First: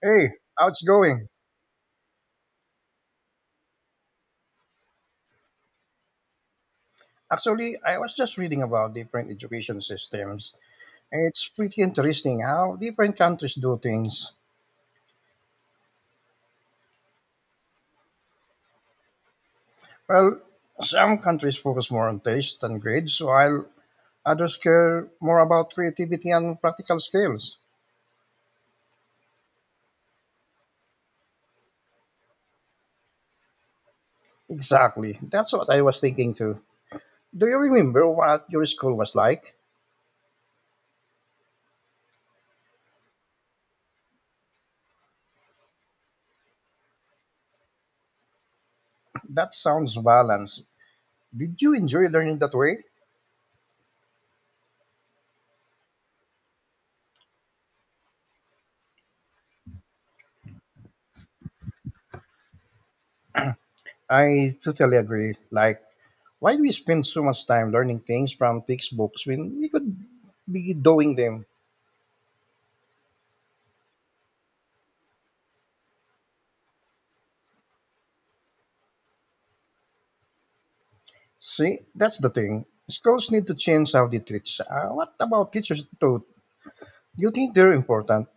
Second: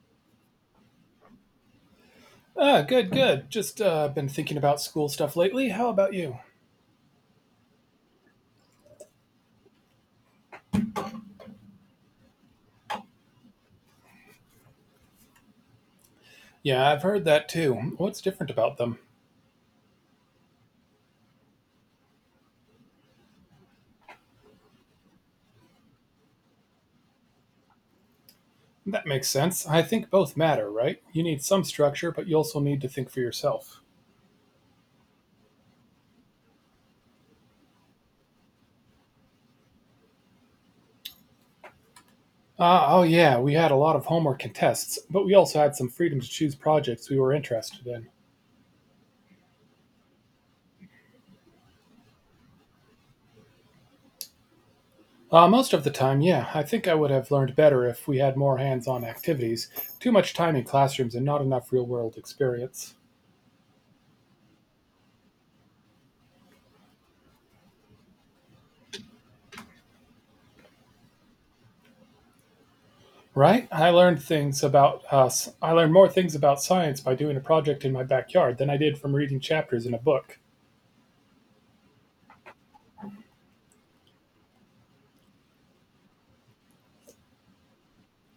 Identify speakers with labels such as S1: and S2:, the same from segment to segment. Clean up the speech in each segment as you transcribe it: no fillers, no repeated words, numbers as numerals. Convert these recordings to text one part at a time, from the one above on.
S1: Hey, how's it going?
S2: Ah, good, good. Just been thinking about school stuff lately. How about you?
S1: Actually, I was just reading about different education systems, and it's pretty interesting how different countries do things.
S2: Yeah, I've heard that too. What's different about them?
S1: Well, some countries focus more on taste and grades, while others care more about creativity and practical skills.
S2: That makes sense. I think both matter, right? You need some structure, but you also need to think for yourself.
S1: Exactly, that's what I was thinking too. Do you remember what your school was like?
S2: Oh, yeah, we had a lot of homework and tests, but we also had some freedom to choose projects we were interested in.
S1: That sounds balanced. Did you enjoy learning that way?
S2: Most of the time, yeah, I think I would have learned better if we had more hands on activities, too much time in classrooms, and not enough real world experience.
S1: I totally agree. Like, why do we spend so much time learning things from textbooks when we could be doing them?
S2: Right? I learned things about us. I learned more things about science by doing a project in my backyard than I did from reading chapters in a book.
S1: See, that's the thing. Schools need to change how they teach. What about teachers too? You think they're important?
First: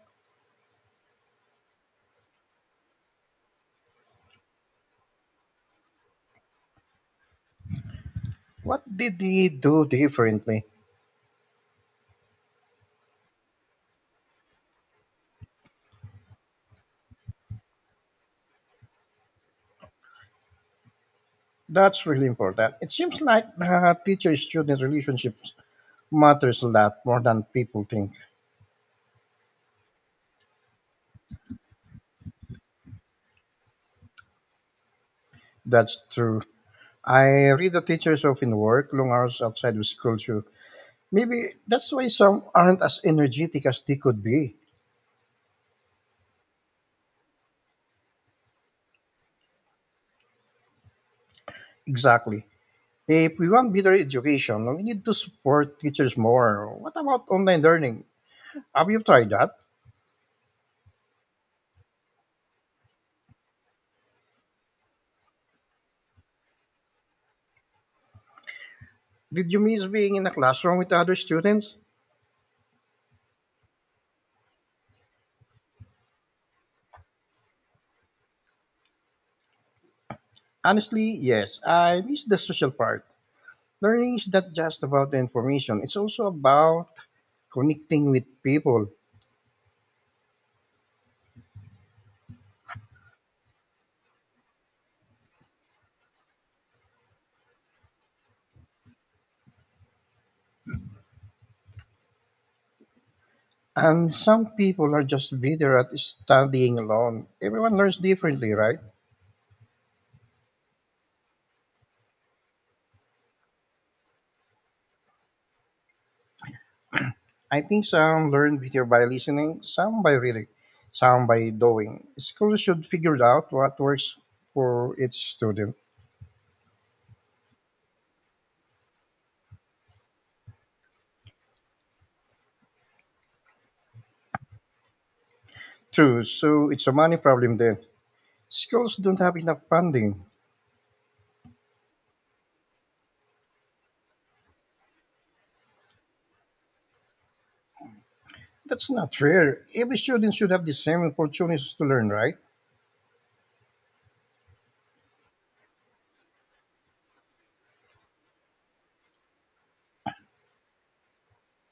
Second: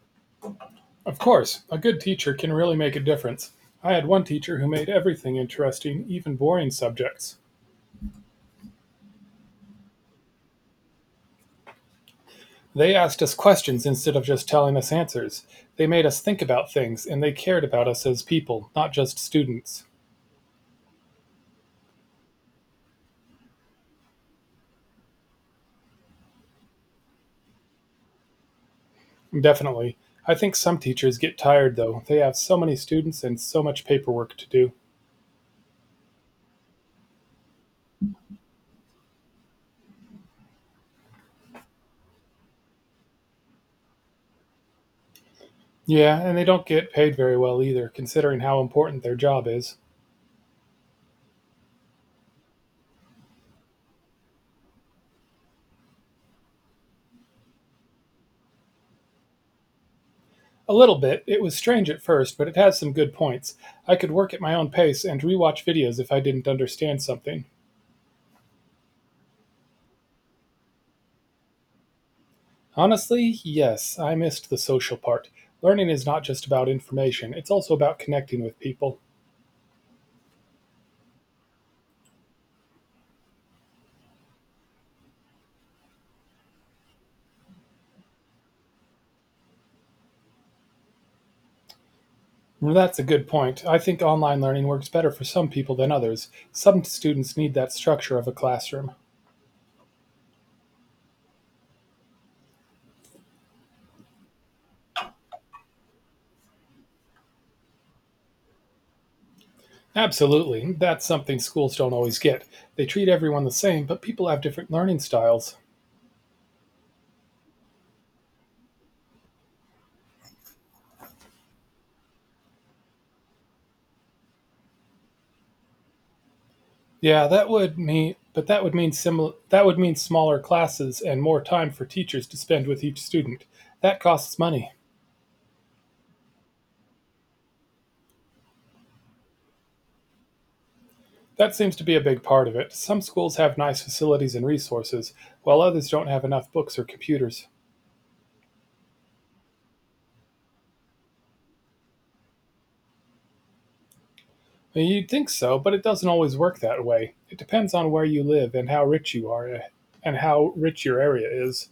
S2: Of course, a good teacher can really make a difference. I had one teacher who made everything interesting, even boring subjects.
S1: What did they do differently?
S2: They asked us questions instead of just telling us answers. They made us think about things, and they cared about us as people, not just students.
S1: That's really important. It seems like teacher-student relationships matters a lot more than people think.
S2: Definitely. I think some teachers get tired, though. They have so many students and so much paperwork to do.
S1: That's true. I read the teachers often work long hours outside of school too. Maybe that's why some aren't as energetic as they could be.
S2: Yeah, and they don't get paid very well either, considering how important their job is.
S1: Exactly. If we want better education, we need to support teachers more. What about online learning? Have you tried that?
S2: A little bit. It was strange at first, but it has some good points. I could work at my own pace and rewatch videos if I didn't understand something.
S1: Did you miss being in a classroom with other students?
S2: Honestly, yes, I missed the social part. Learning is not just about information, it's also about connecting with people.
S1: Honestly, yes. I miss the social part. Learning is not just about the information, it's also about connecting with people.
S2: Well, that's a good point. I think online learning works better for some people than others. Some students need that structure of a classroom.
S1: And some people are just better at studying alone. Everyone learns differently, right?
S2: Absolutely. That's something schools don't always get. They treat everyone the same, but people have different learning styles.
S1: I think some learn better by listening, some by reading, some by doing. Schools should figure out what works for each student.
S2: Yeah, that would mean smaller classes and more time for teachers to spend with each student. That costs money.
S1: True, so it's a money problem then. Schools don't have enough funding.
S2: That seems to be a big part of it. Some schools have nice facilities and resources, while others don't have enough books or computers.
S1: That's not fair. Every student should have the same opportunities to learn, right?
S2: Well, you'd think so, but it doesn't always work that way. It depends on where you live and how rich you are and how rich your area is.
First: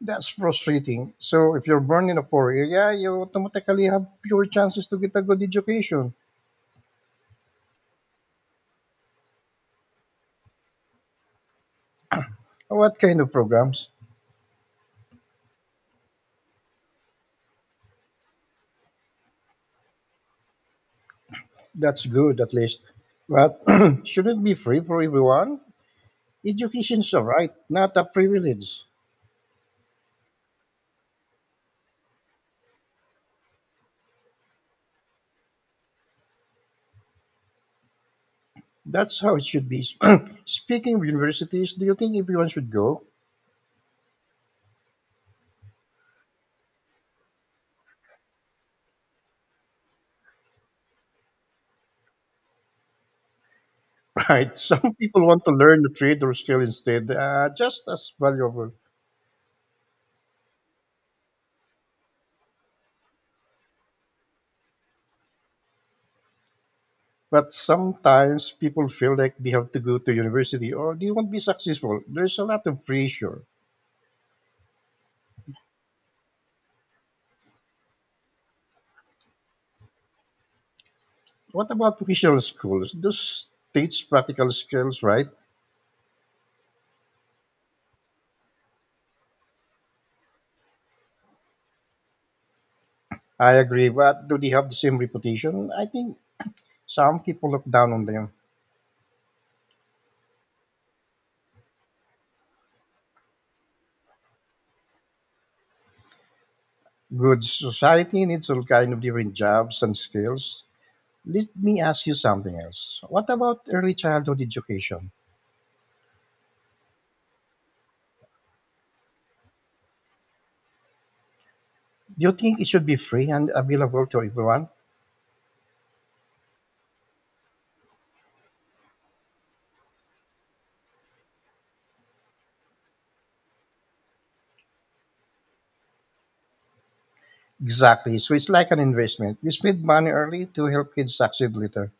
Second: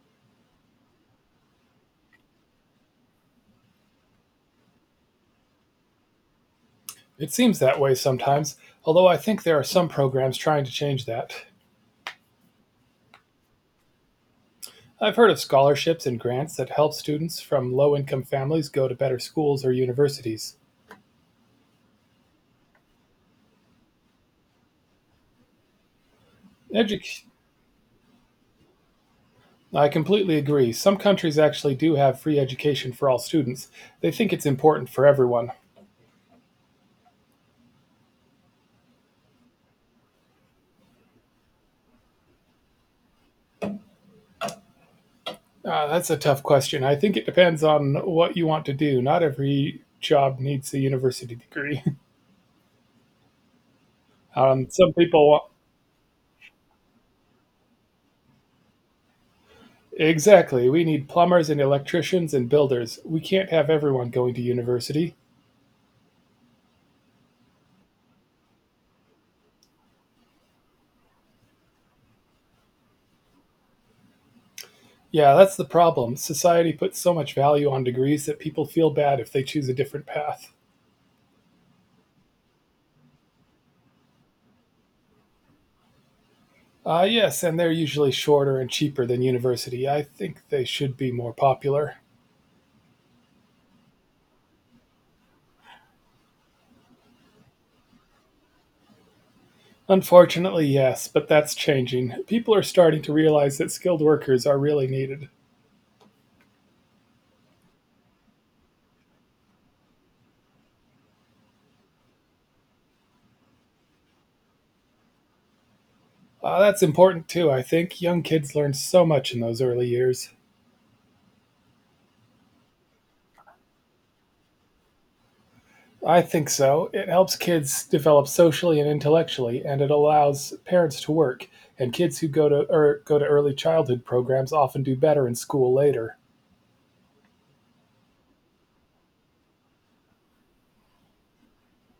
S1: That's frustrating. So if you're born in a poor area, you automatically have fewer chances to get a good education.
S2: It seems that way sometimes, although I think there are some programs trying to change that.
S1: What kind of programs?
S2: I've heard of scholarships and grants that help students from low income families go to better schools or universities.
S1: That's good at least. But shouldn't it be free for everyone? Education's a
S2: Edu-
S1: right, not a privilege.
S2: I completely agree. Some countries actually do have free education for all students. They think it's important for everyone.
S1: That's how it should be. Speaking of universities, do you think everyone should go?
S2: That's a tough question. I think it depends on what you want to do. Not every job needs a university degree.
S1: Right.
S2: Some
S1: Some people
S2: people
S1: want to learn the trade or skill instead, just as valuable.
S2: Exactly. We need plumbers and electricians and builders. We can't have everyone going to university.
S1: But sometimes people feel like they have to go to university or they won't be successful. There's a lot of pressure.
S2: Yeah, that's the problem. Society puts so much value on degrees that people feel bad if they choose a different path.
S1: What about vocational schools? Those teach practical skills, right?
S2: Ah, yes, and they're usually shorter and cheaper than university. I think they should be more popular.
S1: I agree, but do they have the same reputation? I think some people look down on them.
S2: Unfortunately, yes, but that's changing. People are starting to realize that skilled workers are really needed.
S1: Good society needs all kind of different jobs and skills. Let me ask you something else. What about early childhood education?
S2: Ah, that's important too, I think. Young kids learn so much in those early years.
S1: Do you think it should be free and available to everyone?
S2: I think so. It helps kids develop socially and intellectually, and it allows parents to work. And kids who go to early childhood programs often do better in school later.
S1: Exactly. So it's like an investment. You spend money early to help kids succeed later.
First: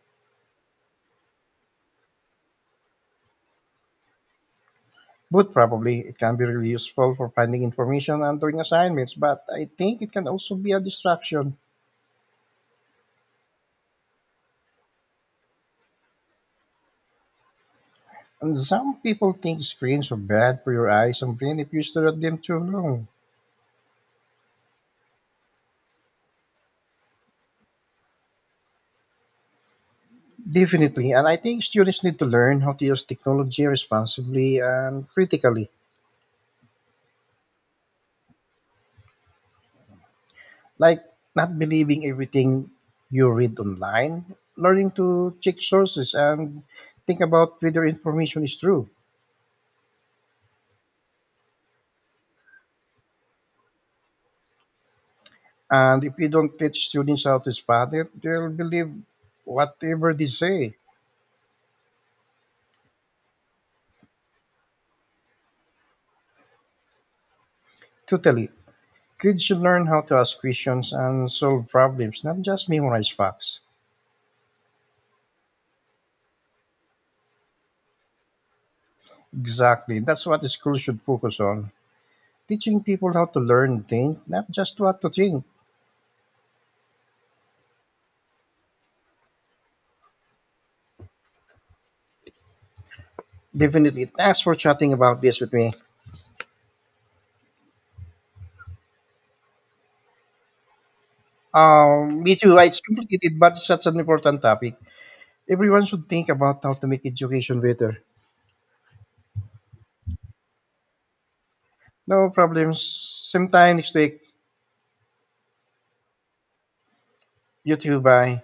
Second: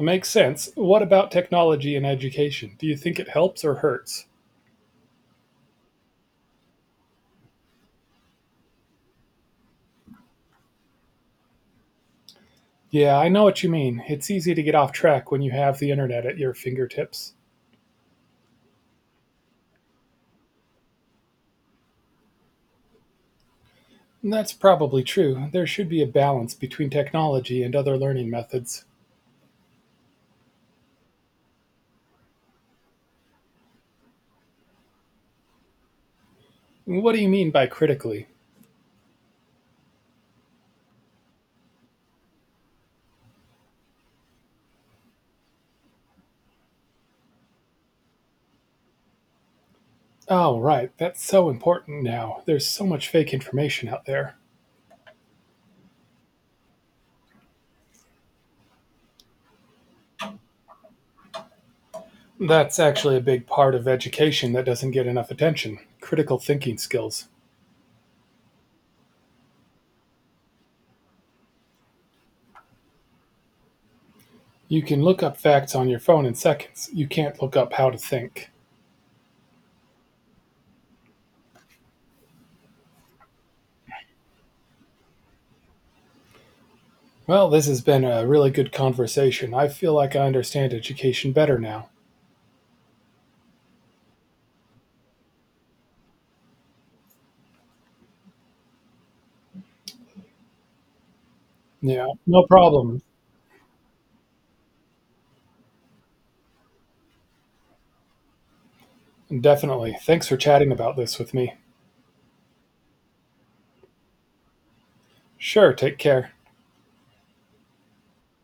S2: It makes sense. What about technology in education? Do you think it helps or hurts?
S1: But probably it can be really useful for finding information and doing assignments, but I think it can also be a distraction.
S2: Yeah, I know what you mean. It's easy to get off track when you have the internet at your fingertips.
S1: And some people think screens are bad for your eyes and brain if you stare at them too long.
S2: And That's probably true. There should be a balance between technology and other learning methods.
S1: Definitely. And I think students need to learn how to use technology responsibly and critically,
S2: What do you mean by critically?
S1: like not believing everything you read online, learning to check sources and think about whether information is true.
S2: Oh, right. That's so important now. There's so much fake information out there.
S1: And if you don't teach students how to spot it, they'll believe whatever they say.
S2: That's actually a big part of education that doesn't get enough attention critical thinking skills.
S1: Totally. Kids should learn how to ask questions and solve problems, not just memorize facts.
S2: You can look up facts on your phone in seconds. You can't look up how to think.
S1: Exactly. That's what the school should focus on. Teaching people how to learn, think, not just what to think.
S2: Well, this has been a really good conversation. I feel like I understand education better now.
S1: Definitely. Thanks for chatting about this with me.
S2: Yeah,
S1: Me
S2: no
S1: too. It's
S2: problem.
S1: complicated, but it's such an important topic. Everyone should think about how to make education better.
S2: Definitely. Thanks for chatting about this with me.
S1: No problems. Same time next week.
S2: Sure, take care.
S1: You too. Bye.